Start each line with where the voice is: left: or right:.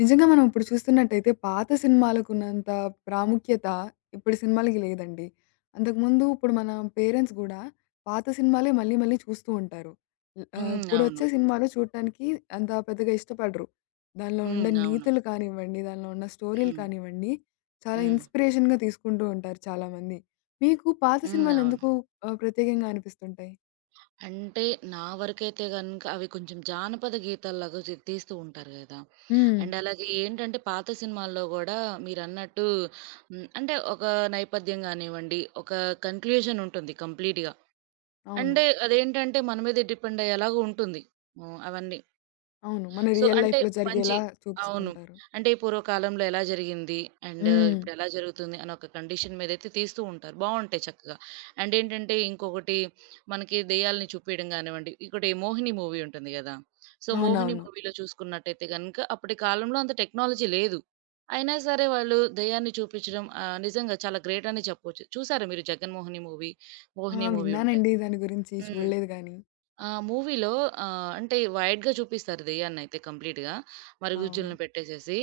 left: నిజంగా మనం ఇప్పుడు చూస్తున్నట్టయితే పాత సినిమాలకున్నంత ప్రాముఖ్యత ఇప్పటి సినిమాలకి లేదండి. అంతకుముందు ఇప్పుడు మన పేరెంట్స్ గూడా పాత సినిమాలే మళ్ళీ మళ్ళీ చూస్తూ ఉంటారు. హ్మ్.
right: హ్మ్. అవును.
left: ఇప్పుడొచ్చే సినిమాలు చూడటానికి అంత పెద్దగా ఇష్టపడరు. దానిలో
right: హ్మ్.
left: ఉండే
right: అవును.
left: నీతులు కానివ్వండి, దానిలో ఉన్న స్టోరీలు
right: హ్మ్.
left: కానివ్వండి, చాలా
right: హ్మ్.
left: ఇన్స్‌పిరేషన్‌గా తీసుకుంటూ ఉంటారు చాలామంది. మీకు పాత
right: హ్మ్. అవును.
left: సినిమాలెందుకు ప్రత్యేకంగా అనిపిస్తుంటాయి?
right: అంటే నా వరకైతే గనుక అవి కొంచెం జానపద గీతాల్లాగా తీస్తూ ఉంటారు గదా!
left: హ్మ్.
right: అండ్ అలాగే ఏంటంటే పాత సినిమాల్లో గూడా మీరన్నట్టు అంటే ఒక నేపథ్యం గానివ్వండి, ఒక కన్‌క్లూజన్ ఉంటుంది కంప్లీట్‌గా.
left: అవును.
right: అంటే అదేంటంటే మన మీదే డిపెండ్ అయ్యేలాగా ఉంటుంది. హ్మ్. అవన్నీ.
left: అవును. మన
right: సో,
left: రియల్
right: అంటే
left: లైఫ్‌లో
right: మంచి
left: జరిగేలా
right: అవును.
left: చూపిస్తుంటారు.
right: అంటే ఈ పూర్వకాలంలో ఎలా జరిగింది? అండ్
left: హ్మ్.
right: ఇప్పుడెలా జరుగుతుంది? అని ఒక కండిషన్ మీదైతే తీస్తూ ఉంటారు. బావుంటాయి చక్కగా. అండ్ ఏంటంటే ఇంకొకటి మనకి దెయ్యాలని చూపియడం గానివ్వండి, ఇంకోటి 'మోహిని' మూవీ ఉంటుంది గదా! సో, 'మోహిని'
left: అవునవును.
right: మూవీలో చూసుకున్నట్టయితే గనక అప్పటి కాలంలో అంత టెక్నాలజీ లేదు. అయినా సరే వాళ్ళు దెయ్యాన్ని చూపిచ్చడం నిజంగా చాలా గ్రేట్ అనే చెప్పొచ్చు. చూసారా మీరు 'జగన్మోహిని' మూవీ,
left: ఆ!
right: 'మోహిని' మూవీ ఉంటాయి.
left: విన్నానండి దాని గురించి.
right: హ్మ్.
left: చూడలేదు గానీ.
right: ఆ! మూవీలో అంటే వైడ్‌గా చూపిస్తారు దెయ్యాన్నయితే కంప్లీట్‌గా.
left: అవును.
right: మరుగుజ్జులను పెట్టేసేసి.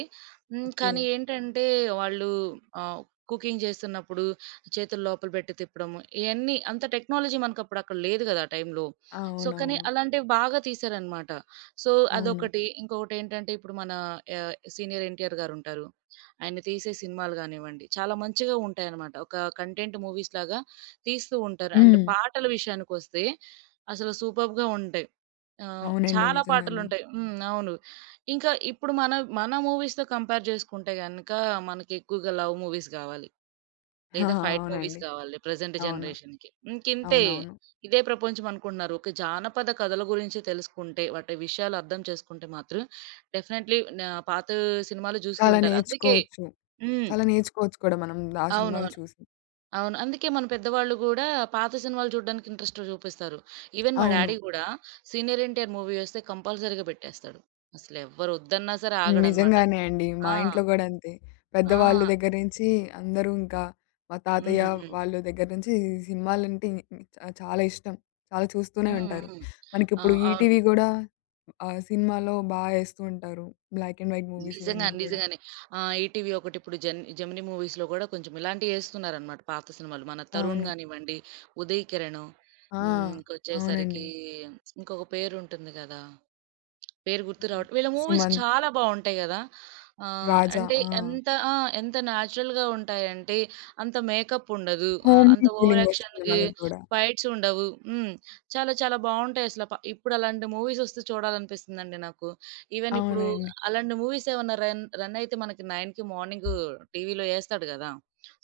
right: హ్మ్.
left: ఓకే.
right: కానీ ఏంటంటే వాళ్ళు ఆహ్, కుకింగ్ చేస్తున్నప్పుడు చేతులు లోపల పెట్టి తిప్పడము, ఇయన్నీ అంత టెక్నాలజీ మనకప్పుడు అక్కడ లేదు గదా! ఆ టైంలో.
left: ఆ!
right: సో, కానీ
left: అవునవును.
right: అలాంటివి బాగా తీశారనమాట. సో,
left: అవును.
right: అదొకటి. ఇంకొకటేంటంటే ఇప్పుడు మన సీనియర్ ఎన్టీఆర్ గారుంటారు. ఆయన తీసే సినిమాలు గానివ్వండి, చాలా మంచిగా ఉంటాయనమాట. ఒక కంటెంట్ మూవీస్‌లాగా తీస్తూ ఉంటారు. అండ్
left: హ్మ్.
right: పాటల విషయానికొస్తే అసలు సూపర్బ్‌గా ఉంటాయి.
left: అవునండి.
right: చాలా
left: నిజంగానే.
right: పాటలుంటాయి. హ్మ్. అవును. ఇంకా ఇప్పుడు మన మూవీస్‌తో కంపేర్ చేసుకుంటే గనక మనకి ఎక్కువగా లవ్ మూవీస్ గావాలి.
left: ఆ!
right: లేదా ఫైట్ మూవీస్
left: అవునండి.
right: కావాలి ప్రెజెంట్
left: అవును.
right: జనరేషన్‌కి. ఇంకింతే.
left: అవునవును.
right: ఇదే ప్రపంచం అనుకుంటున్నారు. ఒక జానపద కథల గురించి తెలుసుకుంటే, వాటి విషయాలు అర్థం చేసుకుంటే మాత్రం డెఫినైట్‌లీ నా పాత సినిమాలు చూస్తూ
left: చాలా
right: ఉంటారు. అందుకే
left: నేర్చుకోవచ్చు.
right: హ్మ్.
left: చాలా నేర్చుకోవచ్చు కూడా మనం ఆ
right: అవును.
left: సినిమాలు చూసి.
right: అవును. అందుకే మన పెద్దవాళ్ళు గూడా పాత సినిమాలు చూడడానికి ఇంట్రెస్ట్ చూపిస్తారు. ఈవెన్ మా
left: అవును.
right: డ్యాడీ గూడా 'సీనియర్ ఎన్టీఆర్' మూవీ వస్తే కంపల్సరీగా పెట్టేస్తాడు. అసలెవ్వరు వద్దన్నా సరే ఆగడనమాట.
left: నిజంగానే అండి. మా
right: ఆ!
left: ఇంట్లో గూడా అంతే.
right: ఆ!
left: పెద్దవాళ్ళ దగ్గర నుంచి అందరూ ఇంకా మా
right: హ్మ్.
left: తాతయ్య
right: హ్మ్.
left: వాళ్ళ దగ్గర నుంచి సినిమాలంటే చాలా ఇష్టం. చాలా చూస్తూనే
right: హ్మ్.
left: ఉంటారు.
right: హ్మ్. ఆ!
left: మనకిప్పుడు
right: అవును.
left: ఈటీవీ గూడా సినిమాలో బా ఏస్తూ ఉంటారు. బ్లాక్ అండ్ వైట్ మూవీస్ ఇవన్నీ కూడా.
right: నిజంగానే. ఈటీవీ ఒకటిప్పుడు జెన్ జెమినీ మూవీస్‌లో గూడా కొంచెం ఇలాంటియి యేస్తున్నారనమాట పాత సినిమాలు. మన 'తరుణ్'
left: అవును.
right: గానివ్వండి, 'ఉదయ్ కిరణ్'
left: ఆ!
right: హ్మ్. ఇంకొచ్చేసరికి
left: అవునండి.
right: ఇంకొక పేరుంటుంది గదా! పేరు గుర్తు రావట్లే. వీళ్ళ మూవీస్
left: సుమంత్,
right: చాలా బావుంటాయి గదా!
left: రాజా
right: అంటే
left: ఆ!
right: ఎంత ఆ! ఎంత నేచురల్‌గా ఉంటాయంటే అంత మేకప్ ఉండదు. అంత
left: హోమ్లీ
right: ఓవర్
left: ఫీలింగొస్తుంది
right: యాక్షన్‌కి
left: మనకు గూడా.
right: ఫైట్స్ ఉండవు. హ్మ్. చాలా చాలా బావుంటాయి అసల. ఇప్పుడు అలాంటి మూవీస్ వస్తే చూడాలనిపిస్తుందండి నాకు. ఈవెన్ ఇప్పుడు
left: అవునండి.
right: అలాంటి మూవీస్ ఏమన్నా రన్ రన్ అయితే మనకి 9:00కి మార్నింగు టీవీలో ఏస్తాడు గదా!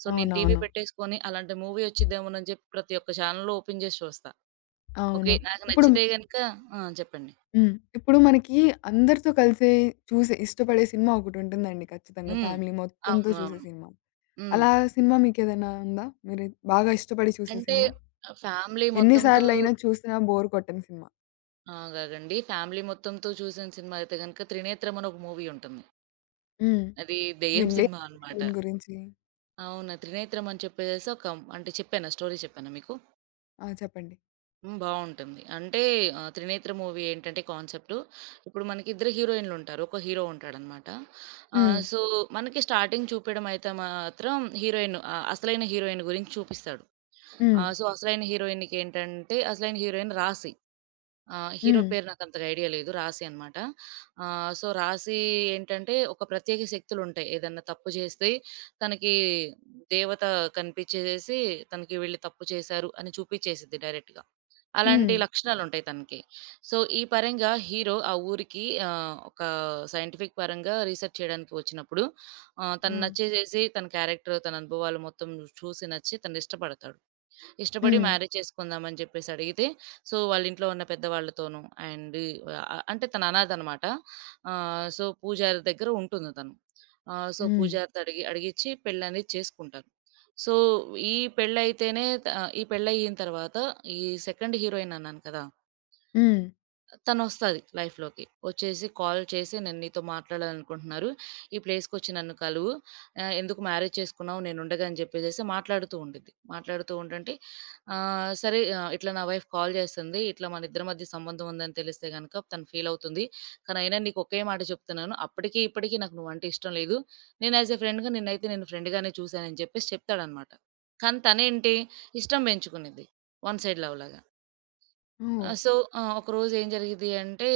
right: సో, నేను టీవీ
left: అవునవును.
right: పెట్టేసుకొని అలాంటి మూవీ వచ్చిద్దేమోనని చెప్పి ప్రతి ఒక్క ఛానెల్‌లో ఓపెన్ జేసి చూస్తా. ఓకే.
left: అవును.
right: నాకు
left: ఇప్పుడు
right: నచ్చితే గనక ఆ! చెప్పండి.
left: హ్మ్. ఇప్పుడు మనకి అందరితో కలిసి చూసే ఇష్టపడే సినిమా ఒకటుంటుందండి ఖచ్చితంగా
right: హ్మ్.
left: ఫ్యామిలీ మొత్తంతో
right: అవును.
left: చూసే
right: అవును.
left: సినిమా.
right: హ్మ్.
left: అలా సినిమా మీకేదైనా ఉందా? మీరు బాగా ఇష్టపడి చూసే
right: అంటే
left: సినిమా?
right: ఫ్యామిలీ
left: ఎన్ని
right: మొత్తంతో
left: సార్లయినా చూసినా బోర్ కొట్టని సినిమా?
right: ఆ! కాదండి. ఫ్యామిలీ మొత్తంతో చూసిన సినిమా అయితే గనుక 'త్రినేత్రం' అని ఒక మూవీ ఉంటుంది.
left: హ్మ్.
right: అది దెయ్యం
left: వినలే
right: సినిమా అన్నమాట.
left: దీని గురించి.
right: అవును. 'త్రినేత్రం' అని చెప్పేసేసి ఒక అంటే చెప్పానా? స్టోరీ చెప్పానా మీకు?
left: ఆ! చెప్పండి.
right: హ్మ్. బావుంటుంది. అంటే 'త్రినేత్రం' మూవీ ఏంటంటే కాన్సెప్ట్ ఇప్పుడు మనకి ఇద్దరు హీరోయిన్‌లు ఉంటారు. ఒక హీరో ఉంటాడన్నమాట.
left: హ్మ్.
right: సో, మనకి స్టార్టింగ్ చూపయడం అయితే మాత్రం హీరోయిన్ అసలైన హీరోయిన్ గురించి చూపిస్తాడు.
left: హ్మ్.
right: సో, అసలైన హీరోయిన్‌కి ఏంటంటే అసలైన హీరోయిన్ రాశి. ఆ! హీరో
left: హ్మ్.
right: పేరు నాకంతగా ఐడియా లేదు. 'రాశి' అనమాట. సో, 'రాశి' ఏంటంటే ఒక ప్రత్యేక శక్తులుంటాయి. ఏదన్నా తప్పు చేస్తే తనకి దేవత కనిపించేసేసి తనకి వీళ్ళు తప్పు చేశారు అని చూపించేసిద్ది డైరెక్ట్‌గా. అలాంటి
left: హ్మ్.
right: లక్షణాలుంటాయి తనకి. సో, ఈ పరంగా హీరో ఆ ఊరికి ఒక సైంటిఫిక్ పరంగా రీసెర్చ్ చేయడానికి వచ్చినప్పుడు
left: ఆ!
right: తను నచ్చేసేసి తన క్యారెక్టర్, తన అనుభవాలు మొత్తం చూసి నచ్చి తననిష్టపడతాడు. ఇష్టపడి
left: హ్మ్.
right: మ్యారేజ్ చేసుకుందాం అని చెప్పేసి అడిగితే, సో వాళ్ళ ఇంట్లో ఉన్న పెద్దవాళ్ళతోను అండ్ అంటే తను అనాథనమాట. సో పూజారి దగ్గర ఉంటుంది తను. సో
left: హ్మ్.
right: పూజారితో అడిగి అడిగిచ్చి పెళ్లనేది చేసుకుంటారు. సో ఈ పెళ్లయితేనే త ఈ పెళ్లయిన తర్వాత ఈ సెకండ్ హీరోయిన్ అన్నాను కదా!
left: హ్మ్.
right: తనొస్తది లైఫ్‌లోకి. వచ్చేసి కాల్ చేసి, "నేను నీతో మాట్లాడాలనుకుంటున్నారు. ఈ ప్లేస్‌కొచ్చి నన్ను కలువు. ఎందుకు మ్యారేజ్ చేసుకున్నావు? నేనుండగా" అని చెప్పేసేసి మాట్లాడుతూ ఉండిద్ది. మాట్లాడుతూ ఉంటంటే సరే "ఇట్లా నా వైఫ్ కాల్ చేస్తుంది. ఇట్లా మనిద్దరి మధ్య సంబంధం ఉందని తెలిస్తే గనక తను ఫీలవుతుంది. కానీ అయినా నీకు ఒకే మాట చెప్తున్నాను. అప్పటికి, ఇప్పటికి నాకు నువ్వంటే ఇష్టం లేదు. నేను యాజ్ ఎ ఫ్రెండ్‌గా నిన్నైతే నేను ఫ్రెండ్‌గానే చూశాను" అని చెప్పేసి చెప్తాడనమాట. కానీ తనేంటి, ఇష్టం పెంచుకునిద్ది. వన్ సైడ్ లవ్ లాగా. ఆ!
left: ఓహ్!
right: సో, ఒకరోజు ఏం జరిగిద్ది అంటే,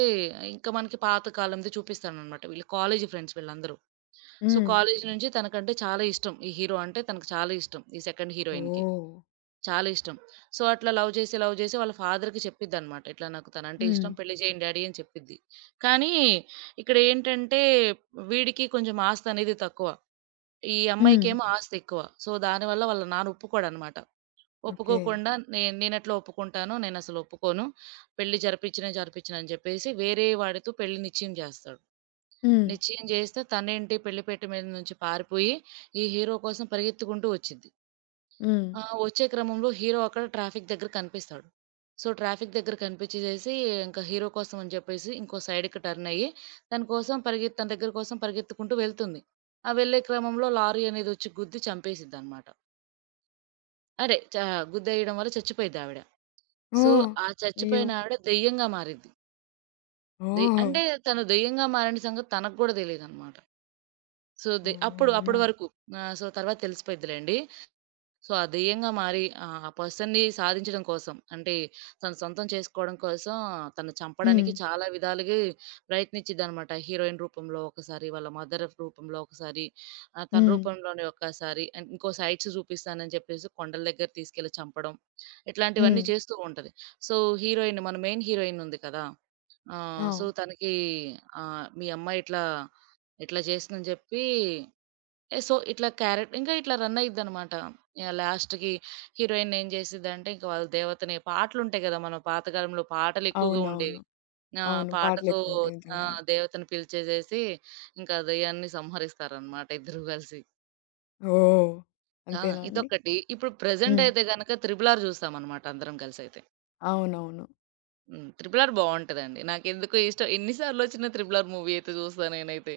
right: ఇంకా మనకి పాత కాలంది చూపిస్తాడనమాట. వీళ్ళు కాలేజీ ఫ్రెండ్స్ వీళ్ళందరూ. సో,
left: హ్మ్.
right: కాలేజీ నుంచి తనకంటే చాలా ఇష్టం. ఈ హీరో అంటే తనకు చాలా ఇష్టం. ఈ సెకండ్ హీరోయిన్‌కి
left: ఓహ్!
right: చాలా ఇష్టం. సో, అట్లా లవ్ చేసి, లవ్ చేసి వాళ్ళ ఫాదర్‌కి చెప్పిద్దనమాట. ఇట్లా నాకు తనంటే
left: హ్మ్.
right: ఇష్టం. పెళ్లి చేయండి డ్యాడీ అని చెప్పిద్ది. కానీ ఇక్కడ ఏంటంటే, వీడికి కొంచెం ఆస్తనేది తక్కువ. ఈ
left: హ్మ్.
right: అమ్మాయికేమో ఆస్తి ఎక్కువ. సో, దానివల్ల వాళ్ళ నాన్న ఒప్పుకోడనమాట.
left: ఓకే.
right: ఒప్పుకోకుండా నేనెట్లా ఒప్పుకుంటానో నేనసలు ఒప్పుకోను. పెళ్లి జరిపించనే జరిపించను అని చెప్పేసి వేరే వాడితో పెళ్లి నిశ్చయం జేస్తాడు.
left: హ్మ్.
right: నిశ్చయం జేస్తే తనేంటి పెళ్లి పీట మీద నుంచి పారిపోయి ఈ హీరో కోసం పరిగెత్తుకుంటూ వచ్చిద్ది.
left: హ్మ్.
right: ఆ! వచ్చే క్రమంలో హీరో అక్కడ ట్రాఫిక్ దగ్గర కనిపిస్తాడు. సో, ట్రాఫిక్ దగ్గర కనిపించేసేసి ఇంకా హీరో కోసం అని జెప్పేసి ఇంకో సైడ్‌కి టర్న్ అయ్యి తన దగ్గర కోసం పరిగెత్తుకుంటూ వెళ్తుంది. ఆ వెళ్ళే క్రమంలో లారీ అనేది వచ్చి గుద్ది చంపేసిద్దనమాట. అదే చ గుద్దేయడం వల్ల చచ్చిపోయిద్దావిడ. సో,
left: ఓహ్!
right: ఆ
left: అయ్యో!
right: చచ్చిపోయిన ఆవిడ దెయ్యంగా మారిద్ది. దెయ్
left: ఓహ్!
right: అంటే తను దెయ్యంగా మారిన సంగతి తనకు గూడా తెలీదనమాట. సో, అప్పుడు అప్పడి
left: అవునా!
right: వరకు. సో, తర్వాత తెలిసిపోయిద్దిలెండి. సో, ఆ దెయ్యంగా మారి ఆ పర్సన్‌ని సాధించడం కోసం అంటే తన సొంతం చేసుకోవడం కోసం తను
left: హ్మ్.
right: చంపడానికి చాలా విధాలుగా ప్రయత్నించిద్దనమాట. హీరోయిన్ రూపంలో ఒకసారి, వాళ్ళ మదర్ రూపంలో ఒకసారి, తన
left: హ్మ్.
right: రూపంలోనే ఒకసారి అండ్ ఇంకో సైట్స్ చూపిస్తానని చెప్పేసి కొండల దగ్గర తీసుకెళ్ళి చంపడం. ఇట్లాంటివన్నీ
left: హ్మ్.
right: చేస్తూ ఉంటది. సో, హీరోయిన్ మన మెయిన్ హీరోయిన్ ఉంది కదా! సో,
left: అవును.
right: తనకి మీ అమ్మాయి ఇట్లా, ఇట్లా చేసిందని చెప్పి సో, ఇట్లా క్యారెక్ట్ ఇంకా ఇట్లా రన్ అయ్యిద్దనమాట. యాహ్! లాస్ట్‌కి హీరోయిన్ ఏం చేసిద్దంటే, ఇంక వాళ్ళ దేవతని పాటలుంటాయి గదా! మన పాతకాలంలో పాటలెక్కువగా ఉండేవి.
left: అవునవును.
right: ఆ!
left: అవును. పాటలు
right: పాటతో
left: ఎక్కువుంటాయి
right: ఆ!
left: నిజంగానే.
right: దేవతని పిలిచేసేసి, ఇంకా దెయ్యాన్ని సంహరిస్తారనమాట ఇద్దరూ కలిసి.
left: ఓహ్!
right: ఆ!
left: అంతేనా అండి?
right: ఇదొకటి. ఇప్పుడు ప్రెజెంట్
left: హ్మ్.
right: అయితే గనక 'త్రిబుల్ ఆర్' చూస్తామనమాట అందరం కలిసైతే.
left: అవునవును.
right: హ్మ్. 'త్రిబుల్ ఆర్' బావుంటదండి. నాకెందుకో ఇష్టం. ఎన్ని సార్లొచ్చిన 'త్రిబుల్ ఆర్' మూవీ అయితే చూస్తా నేనైతే.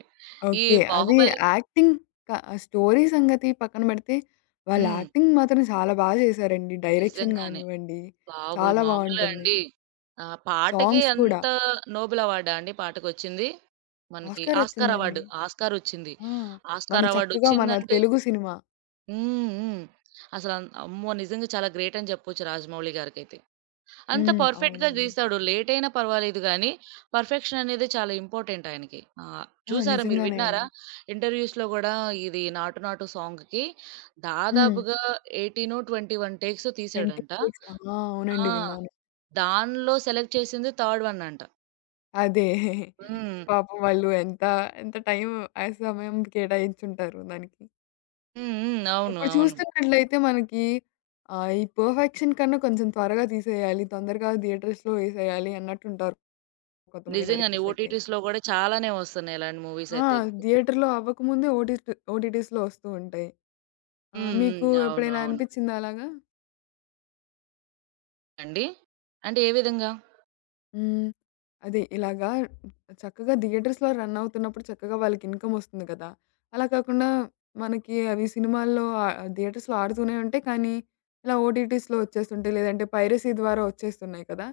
right: ఈ
left: ఓకే. అది
right: 'బాహుబలి'
left: యాక్టింగ్ క స్టోరీ సంగతి పక్కన పెడితే, వాళ్ళ
right: హ్మ్.
left: యాక్టింగ్ మాత్రం చాలా బాగా చేశారండి. డైరెక్షన్
right: నిజంగానే.
left: గానివ్వండి,
right: బాబోయ్!
left: చాలా
right: మామూలా
left: బావుంటుంది.
right: అండి? ఆ! పాటకే
left: సాంగ్స్ కూడా.
right: అంత నోబెల్ అవార్డా అండి పాటకొచ్చింది? మనకి
left: ఆస్కార్
right: ఆస్కార్ అవార్డ్.
left: వచ్చిందండి.
right: ఆస్కార్ ఒచ్చింది.
left: ఆ! మన
right: ఆస్కార్ అవార్డ్
left: చక్కగా మన
right: ఒచ్చిందంటే
left: తెలుగు సినిమా.
right: హ్మ్. హ్మ్. అసల అమ్మో! నిజంగా చాలా గ్రేట్ అని చెప్పొచ్చు రాజమౌళి గారికైతే. అంత
left: హ్మ్.
right: పర్ఫెక్ట్‌గా
left: అవునండి.
right: తీస్తాడు. లేట్ అయినా పర్వాలేదు గానీ, పర్ఫెక్షన్ అనేది చాలా ఇంపార్టెంట్ ఆయనకి.
left: ఆ!
right: చూసారా మీరు
left: నిజంగానే
right: విన్నారా?
left: అండి.
right: ఇంటర్వ్యూస్‌లో గూడా ఇది 'నాటు నాటు' సాంగ్‌కి
left: హ్మ్.
right: దాదాపుగా 18, 21 టేక్స్
left: 20
right: తీశాడంట.
left: ఫేట్స్ ఆ!
right: ఆ!
left: అవునండి. విన్నాను.
right: దానిలో సెలెక్ట్ చేసింది థర్డ్ వన్ అంట.
left: అదే.
right: హ్మ్.
left: పాపం వాళ్ళు ఎంత టైం ఆ సమయం కేటాయించుంటారు దానికి.
right: హ్మ్. హ్మ్. అవును.
left: ఇప్పుడు
right: అవును.
left: చూస్తున్నట్లయితే మనకి ఈ పర్ఫెక్షన్ కన్నా కొంచెం త్వరగా తీసేయాలి, తొందరగా థియేటర్స్‌లో వేసేయాలి అన్నట్టుంటారు కొంతమంది
right: నిజంగానే
left: డైరెక్టర్స్ అయితే.
right: ఓటీటీస్‌లో గూడా చాలానే వస్తున్నాయి ఇలాంటి మూవీస్
left: ఆ!
right: అయితే.
left: థియేటర్‌లో అవ్వకముందే ఓటీటీస్‌లో వస్తూ ఉంటాయి.
right: హ్మ్.
left: మీకు
right: హ్మ్. అవును.
left: ఎప్పుడైనా
right: అవును.
left: అనిపిచ్చిందా అలాగా?
right: అండి? అంటే ఏ విధంగా?
left: హ్మ్. అదే ఇలాగా చక్కగా థియేటర్స్‌లో రన్ అవుతున్నప్పుడు చక్కగా వాళ్ళకి ఇన్‌కమ్ వస్తుంది కదా! అలా కాకుండా మనకి అవి సినిమాల్లో థియేటర్స్‌లో ఆడుతూనే ఉంటాయి. కానీ ఇలా ఓటీటీస్‌లో వచ్చేస్తుంటాయి. లేదంటే పైరసీ ద్వారా వచ్చేస్తున్నాయి కదా!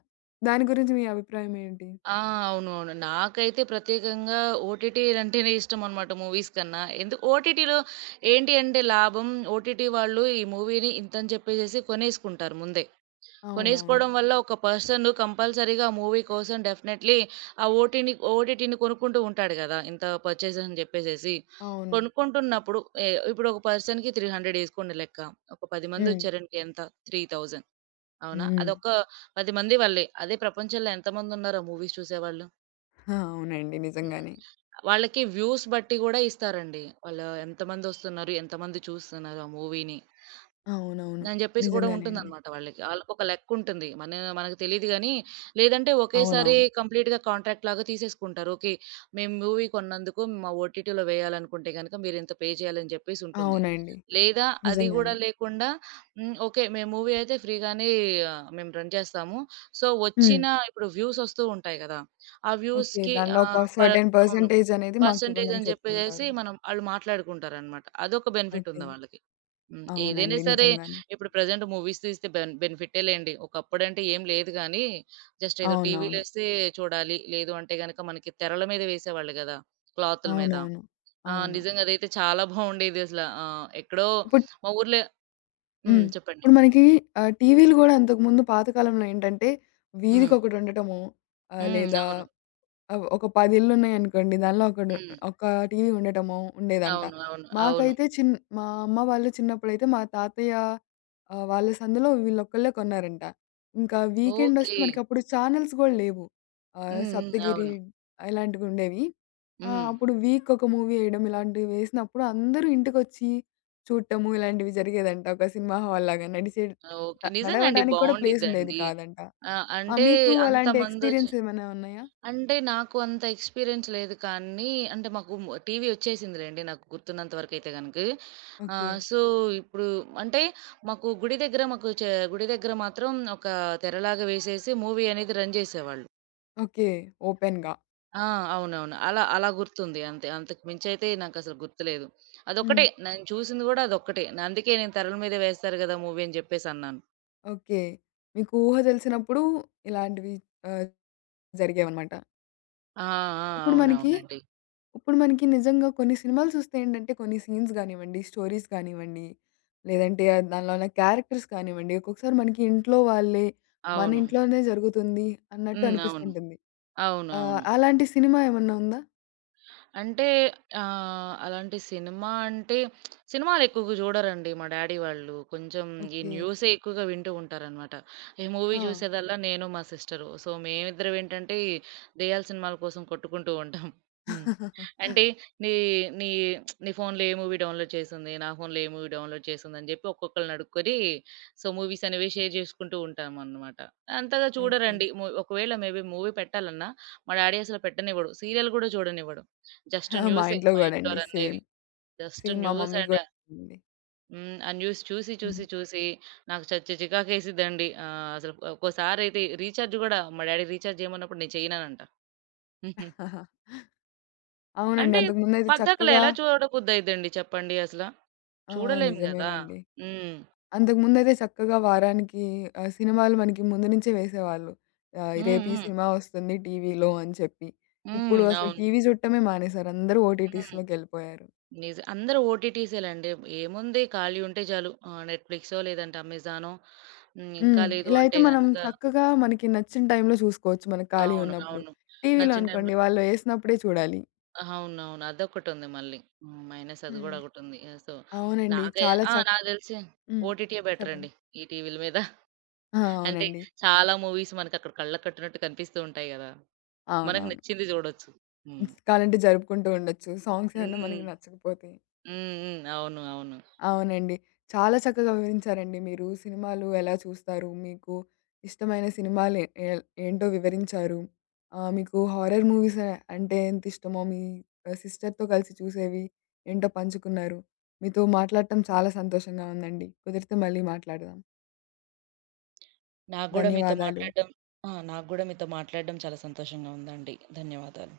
left: దాని గురించి మీ అభిప్రాయం ఏంటి?
right: ఆ! అవునవును. నాకైతే ప్రత్యేకంగా ఓటీటీలంటేనే ఇష్టమనమాట మూవీస్ కన్నా. ఎందుకు ఓటీటీలో ఏంటి అంటే లాభం ఓటీటీ వాళ్ళు ఈ మూవీని ఇంతని చెప్పేసేసి కొనేసుకుంటారు ముందే.
left: అవునవును.
right: కొనేసుకోవడం వల్ల ఒక పర్సన్ కంపల్సరీగా మూవీ కోసం డెఫినైట్‌లీ ఆ ఓటీని ఓటీటీని కొనుక్కుంటూ ఉంటాడు గదా! ఇంత పర్చేజ్ అని జెప్పేసేసి.
left: అవును.
right: కొనుక్కుంటున్నప్పుడు ఎ ఇప్పుడు ఒక పర్సన్‌కి 300 ఏసుకోండి లెక్క. ఒక 10
left: హ్మ్.
right: మందొచ్చారనుకో ఎంత? 3,000 అవునా?
left: హ్మ్.
right: అదొక 10 మంది వల్లే. అదే ప్రపంచంలో ఎంతమందున్నారో మూవీస్ చూసేవాళ్ళు?
left: ఆ! అవునండి.
right: హ్మ్.
left: నిజంగానే.
right: వాళ్ళకి వ్యూస్ బట్టి గూడా ఇస్తారండి. వాళ్ళు ఎంతమందొస్తున్నారు? ఎంతమంది చూస్తున్నారు ఆ మూవీని?
left: అవునవును.
right: అని జెప్పేసి గూడా
left: నిజంగానే అండి.
right: ఉంటుందనమాట వాళ్ళకి. ఆళ్ళకొక లెక్కుంటుంది. మనకు తెలీదు గానీ, లేదంటే ఒకేసారి
left: అవునవును.
right: కంప్లీట్‌గా కాంట్రాక్ట్ లాగా తీసేసుకుంటారు. ఓకే. మేము మూవీ కొన్నందుకు మా ఓటీటీలో వేయాలనుకుంటే గనక మీరింత పే చేయాలని జెప్పేసి ఉంటుంది.
left: అవునండి.
right: లేదా అది గూడా
left: నిజంగానే.
right: లేకుండా హ్మ్. ఓకే. మేము మూవీ అయితే ఫ్రీగానే మేము రన్ చేస్తాము. సో,
left: హ్మ్.
right: వచ్చిన ఇప్పుడు వ్యూస్ ఒస్తూ ఉంటాయి గదా! ఆ
left: ఓకే.
right: వ్యూస్‌కి
left: దానిలో ఒక
right: ఆహ్, పర్
left: సర్టెన్
right: అవును.
left: పర్సెంటేజ్ అనేది
right: పర్సెంటేజ్
left: మాకివ్వమని
right: అని జెప్పేసేసి
left: చెప్తుంటారు.
right: మనం ఆళ్ళు మాట్లాడుకుంటారనమాట. అదొక బెనిఫిట్
left: ఓకే.
right: ఉంది వాళ్ళకి. హ్మ్. ఏదైనా
left: అవునండి.
right: సరే
left: నిజంగానే.
right: ఇప్పుడు ప్రెజెంట్ మూవీస్ తీస్తే బెనిఫిటే లేండి. ఒకప్పుడంటే ఏం లేదు గానీ, జస్ట్ ఏదో టీవీలో
left: అవునవును.
right: ఎస్తే చూడాలి. లేదు అంటే గనక మనకి తెరల మీద వేసేవాళ్ళు గదా! క్లాతుల మీద.
left: అవునవును.
right: ఆ!
left: అవును.
right: నిజంగా అదైతే చాలా బావుండేది అసల. ఎక్కడో
left: ఇప్పుడు
right: మా ఊర్లో హ్మ్.
left: హ్మ్.
right: చెప్పండి.
left: ఇప్పుడు మనకి టీవీలు గూడా అంతకుముందు పాత కాలంలో ఏంటంటే
right: హ్మ్.
left: వీధికొకటుండటము
right: హ్మ్.
left: లేదా
right: అవును.
left: ఒక 10 ఇళ్ళున్నాయనుకోండి. దానిలో ఒకడు
right: హ్మ్.
left: ఒక టీవీ ఉండటమో ఉండేదంట.
right: అవును. అవును. అవును.
left: మాకైతే మా అమ్మ వాళ్ళు చిన్నప్పుడైతే మా తాతయ్య వాళ్ళ సందులో వీళ్ళొక్కళ్ళే కొన్నారంట. ఇంకా వీకెండొస్తే
right: ఓకే.
left: మనకప్పుడు ఛానెల్స్ గూడా లేవు.
right: హ్మ్. హ్మ్.
left: 'సప్తగిరి'
right: అవును.
left: ఇలాంటివుండేవి.
right: హ్మ్.
left: అప్పుడు వీకొక మూవీ ఎయడం ఇలాంటివి వేసినప్పుడు అందరూ ఇంటికొచ్చి చూడటము ఇలాంటివి జరిగేదంట. ఒక సినిమా హాల్ లాగా నడిసే ట
right: ఓకే. నిజంగా అండి.
left: నడవడానికి కూడా ప్లేసుండేది
right: బావుండిద్దండి.
left: కాదంట.
right: ఆ!
left: ఆ!
right: అంటే
left: మీకు అలాంటి
right: అంతమందొచ్చి
left: ఎక్స్‌పీరియన్స్ ఏమైనా ఉన్నాయా?
right: అంటే నాకు అంత ఎక్స్‌పీరియన్స్ లేదు కానీ అంటే మాకు టీవీ వచ్చేసిందిలెండి నాకు గుర్తున్నంత వరకైతే గనుక.
left: ఓకే.
right: సో, ఇప్పుడు అంటే మాకు గుడి దగ్గర మాత్రం ఒక తెరలాగా వేసేసి మూవీ అనేది రన్ చేసేవాళ్ళు.
left: ఓకే. ఓపెన్‌గా.
right: ఆ! అవునవును. అలా అలా గుర్తుంది అంతే. అంతకు మించయితే నాకసలు గుర్తులేదు. అదొక్కటే
left: హ్మ్.
right: నేను చూసింది గూడా అదొక్కటే. నా- అందుకే నేను తెరల మీద వేస్తారు గదా! మూవీ అని జెప్పేసన్నాను.
left: ఓకే. మీకు ఊహ తెలిసినప్పుడు ఇలాంటివి ఆహ్, జరిగేవనమాట.
right: ఆ! ఆ!
left: ఇప్పుడు మనకి
right: అవునవునండి.
left: ఇప్పుడు మనకి నిజంగా కొన్ని సినిమాలు చూస్తే ఏంటంటే కొన్ని సీన్స్ గానివ్వండి, స్టోరీస్ కానివ్వండి, లేదంటే దానిలో ఉన్న క్యారెక్టర్స్ కానివ్వండి, ఒక్కొక్కసారి మనకి ఇంట్లో వాళ్ళే, మన
right: అవును.
left: ఇంట్లోనే జరుగుతుంది అన్నట్టు
right: హ్మ్. అవును.
left: అనిపిస్తుంటుంది.
right: అవునవును.
left: అలాంటి సినిమా ఏమన్నా ఉందా?
right: అంటే అలాంటి సినిమా అంటే సినిమాలు ఎక్కువగా చూడరండి మా డ్యాడీ వాళ్ళు. కొంచెం ఈ
left: ఓకే.
right: న్యూసే ఓకే. ఎక్కువగా వింటూ ఉంటారనమాట. ఈ మూవీ
left: ఆ!
right: చూసేదల్లా నేను, మా సిస్టరు. సో, మేమిద్దరం ఏంటంటే ఈ దెయ్యాల సినిమాల కోసం కొట్టుకుంటూ ఉంటాం. హ్మ్. అంటే నీ నీ నీ ఫోన్‌లో ఏ మూవీ డౌన్‌లోడ్ చేసుంది? నా ఫోన్‌లో ఏ మూవీ డౌన్‌లోడ్ చేసుందని చెప్పి ఒక్కొక్కళ్ళని అడుక్కొని సో, మూవీస్ అనేవి షేర్ చేసుకుంటూ ఉంటామనమాట. అంతగా
left: ఓకే.
right: చూడరండి. ఒకవేళ మేబీ మూవీ పెట్టాలన్నా మా డ్యాడీ అసలు పెట్టనివ్వడు. సీరియల్ కూడా చూడనివ్వడు. జస్ట్
left: ఆ! మా
right: న్యూసే
left: ఇంట్లో
right: మా
left: గూడా
right: ఇంట్లో
left: అండి సేమ్.
right: రన్నయ్యేది. జస్ట్
left: సేమ్ మా
right: న్యూస్
left: మమ్మీ
right: అండ్
left: గూడా అండి.
right: హ్మ్. ఆ న్యూస్ చూసి,
left: హ్మ్.
right: చూసి, చూసి నాకు చచ్చి చికాకేసిద్దండి. అసలు ఒక్కోసారయితే రీచార్జ్ గూడా మా డ్యాడీ రీచార్జ్ జేయమన్నప్పుడు నేను చెయ్యననంట. హుహు.
left: అవునండి.
right: అంటే
left: అంతకుముందయితే
right: పద్ధతిలో
left: చక్కగా
right: ఎలా చూడబుద్దయిద్దండి చెప్పండి అసల?
left: ఆ!
right: చూడలేము గదా!
left: నిజమేనండి.
right: హ్మ్.
left: అంతకుముందయితే చక్కగా వారానికి సినిమాలు మనకి ముందు నుంచే వేసేవాళ్ళు.
right: హ్మ్.
left: రేపు ఈ
right: హ్మ్.
left: సినిమా వస్తుంది టీవీలో అని చెప్పి.
right: హ్మ్.
left: ఇప్పుడు అసలు
right: అవును.
left: టీవీ చూడటమే మానేసారు. అందరూ
right: హ్మ్.
left: ఓటీటీస్‌లోకెళ్ళిపోయారు.
right: అందరూ ఓటీటీసేలండి. ఏముంది ఖాళీ ఉంటే చాలు నెట్‌ఫ్లిక్సో లేదంటే అమెజానో హ్మ్. ఇంకా
left: హ్మ్.
right: లేదు
left: ఇలా అయితే
right: అంటే
left: మనం
right: గనక
left: చక్కగా మనకి నచ్చిన టైంలో చూసుకోవచ్చు మనకు ఖాళీ
right: అవును.
left: ఉన్నప్పుడు.
right: అవును. నా
left: టీవీలో
right: చిన్న టైంలో
left: అనుకోండి వాళ్ళు ఏసినప్పుడే చూడాలి.
right: అవునవును. అదొకటుంది మళ్ళీ. హ్మ్. మైనస్ అది గూడా
left: హ్మ్.
right: ఒకటుంది. యాహ్! సో,
left: అవునండి.
right: నాకే
left: చాలా
right: ఆ!
left: చక్
right: నాకు దెలిసి
left: హ్మ్.
right: ఓటీటీయే
left: చెప్పండి.
right: బెటరండి. ఈ టీవీల మీద.
left: ఆ!
right: అంటే
left: అవునండి.
right: చాలా మూవీస్ మనకక్కడ కళ్ళకి కట్టినట్టు కనిపిస్తూ ఉంటాయి గదా! మనకు
left: అవునవును.
right: నచ్చింది జూడొచ్చు. హ్మ్.
left: కావాలంటే జరుపుకుంటూ ఉండొచ్చు. సాంగ్స్ ఏమన్నా
right: హ్మ్.
left: మనకి నచ్చకపోతే.
right: హ్మ్. హ్మ్. అవును. అవును.
left: అవునండి. చాలా చక్కగా వివరించారండి మీరు. సినిమాలు ఎలా చూస్తారు? మీకు ఇష్టమైన సినిమాలు ఏ ఏ- ఏంటో వివరించారు. మీకు హారర్ మూవీస్ అంటే ఎంత ఇష్టమో, మీ సిస్టర్‌తో కలిసి చూసేవి ఏంటో పంచుకున్నారు. మీతో మాట్లాడటం చాలా సంతోషంగా ఉందండి. కుదిరితే మళ్ళీ మాట్లాడదాం.
right: నాకు గూడా మీతో
left: ధన్యవాదాలు.
right: మాట్లాడడం ఆ! నాకు గూడా మీతో మాట్లాడడం చాలా సంతోషంగా ఉందండి. ధన్యవాదాలు.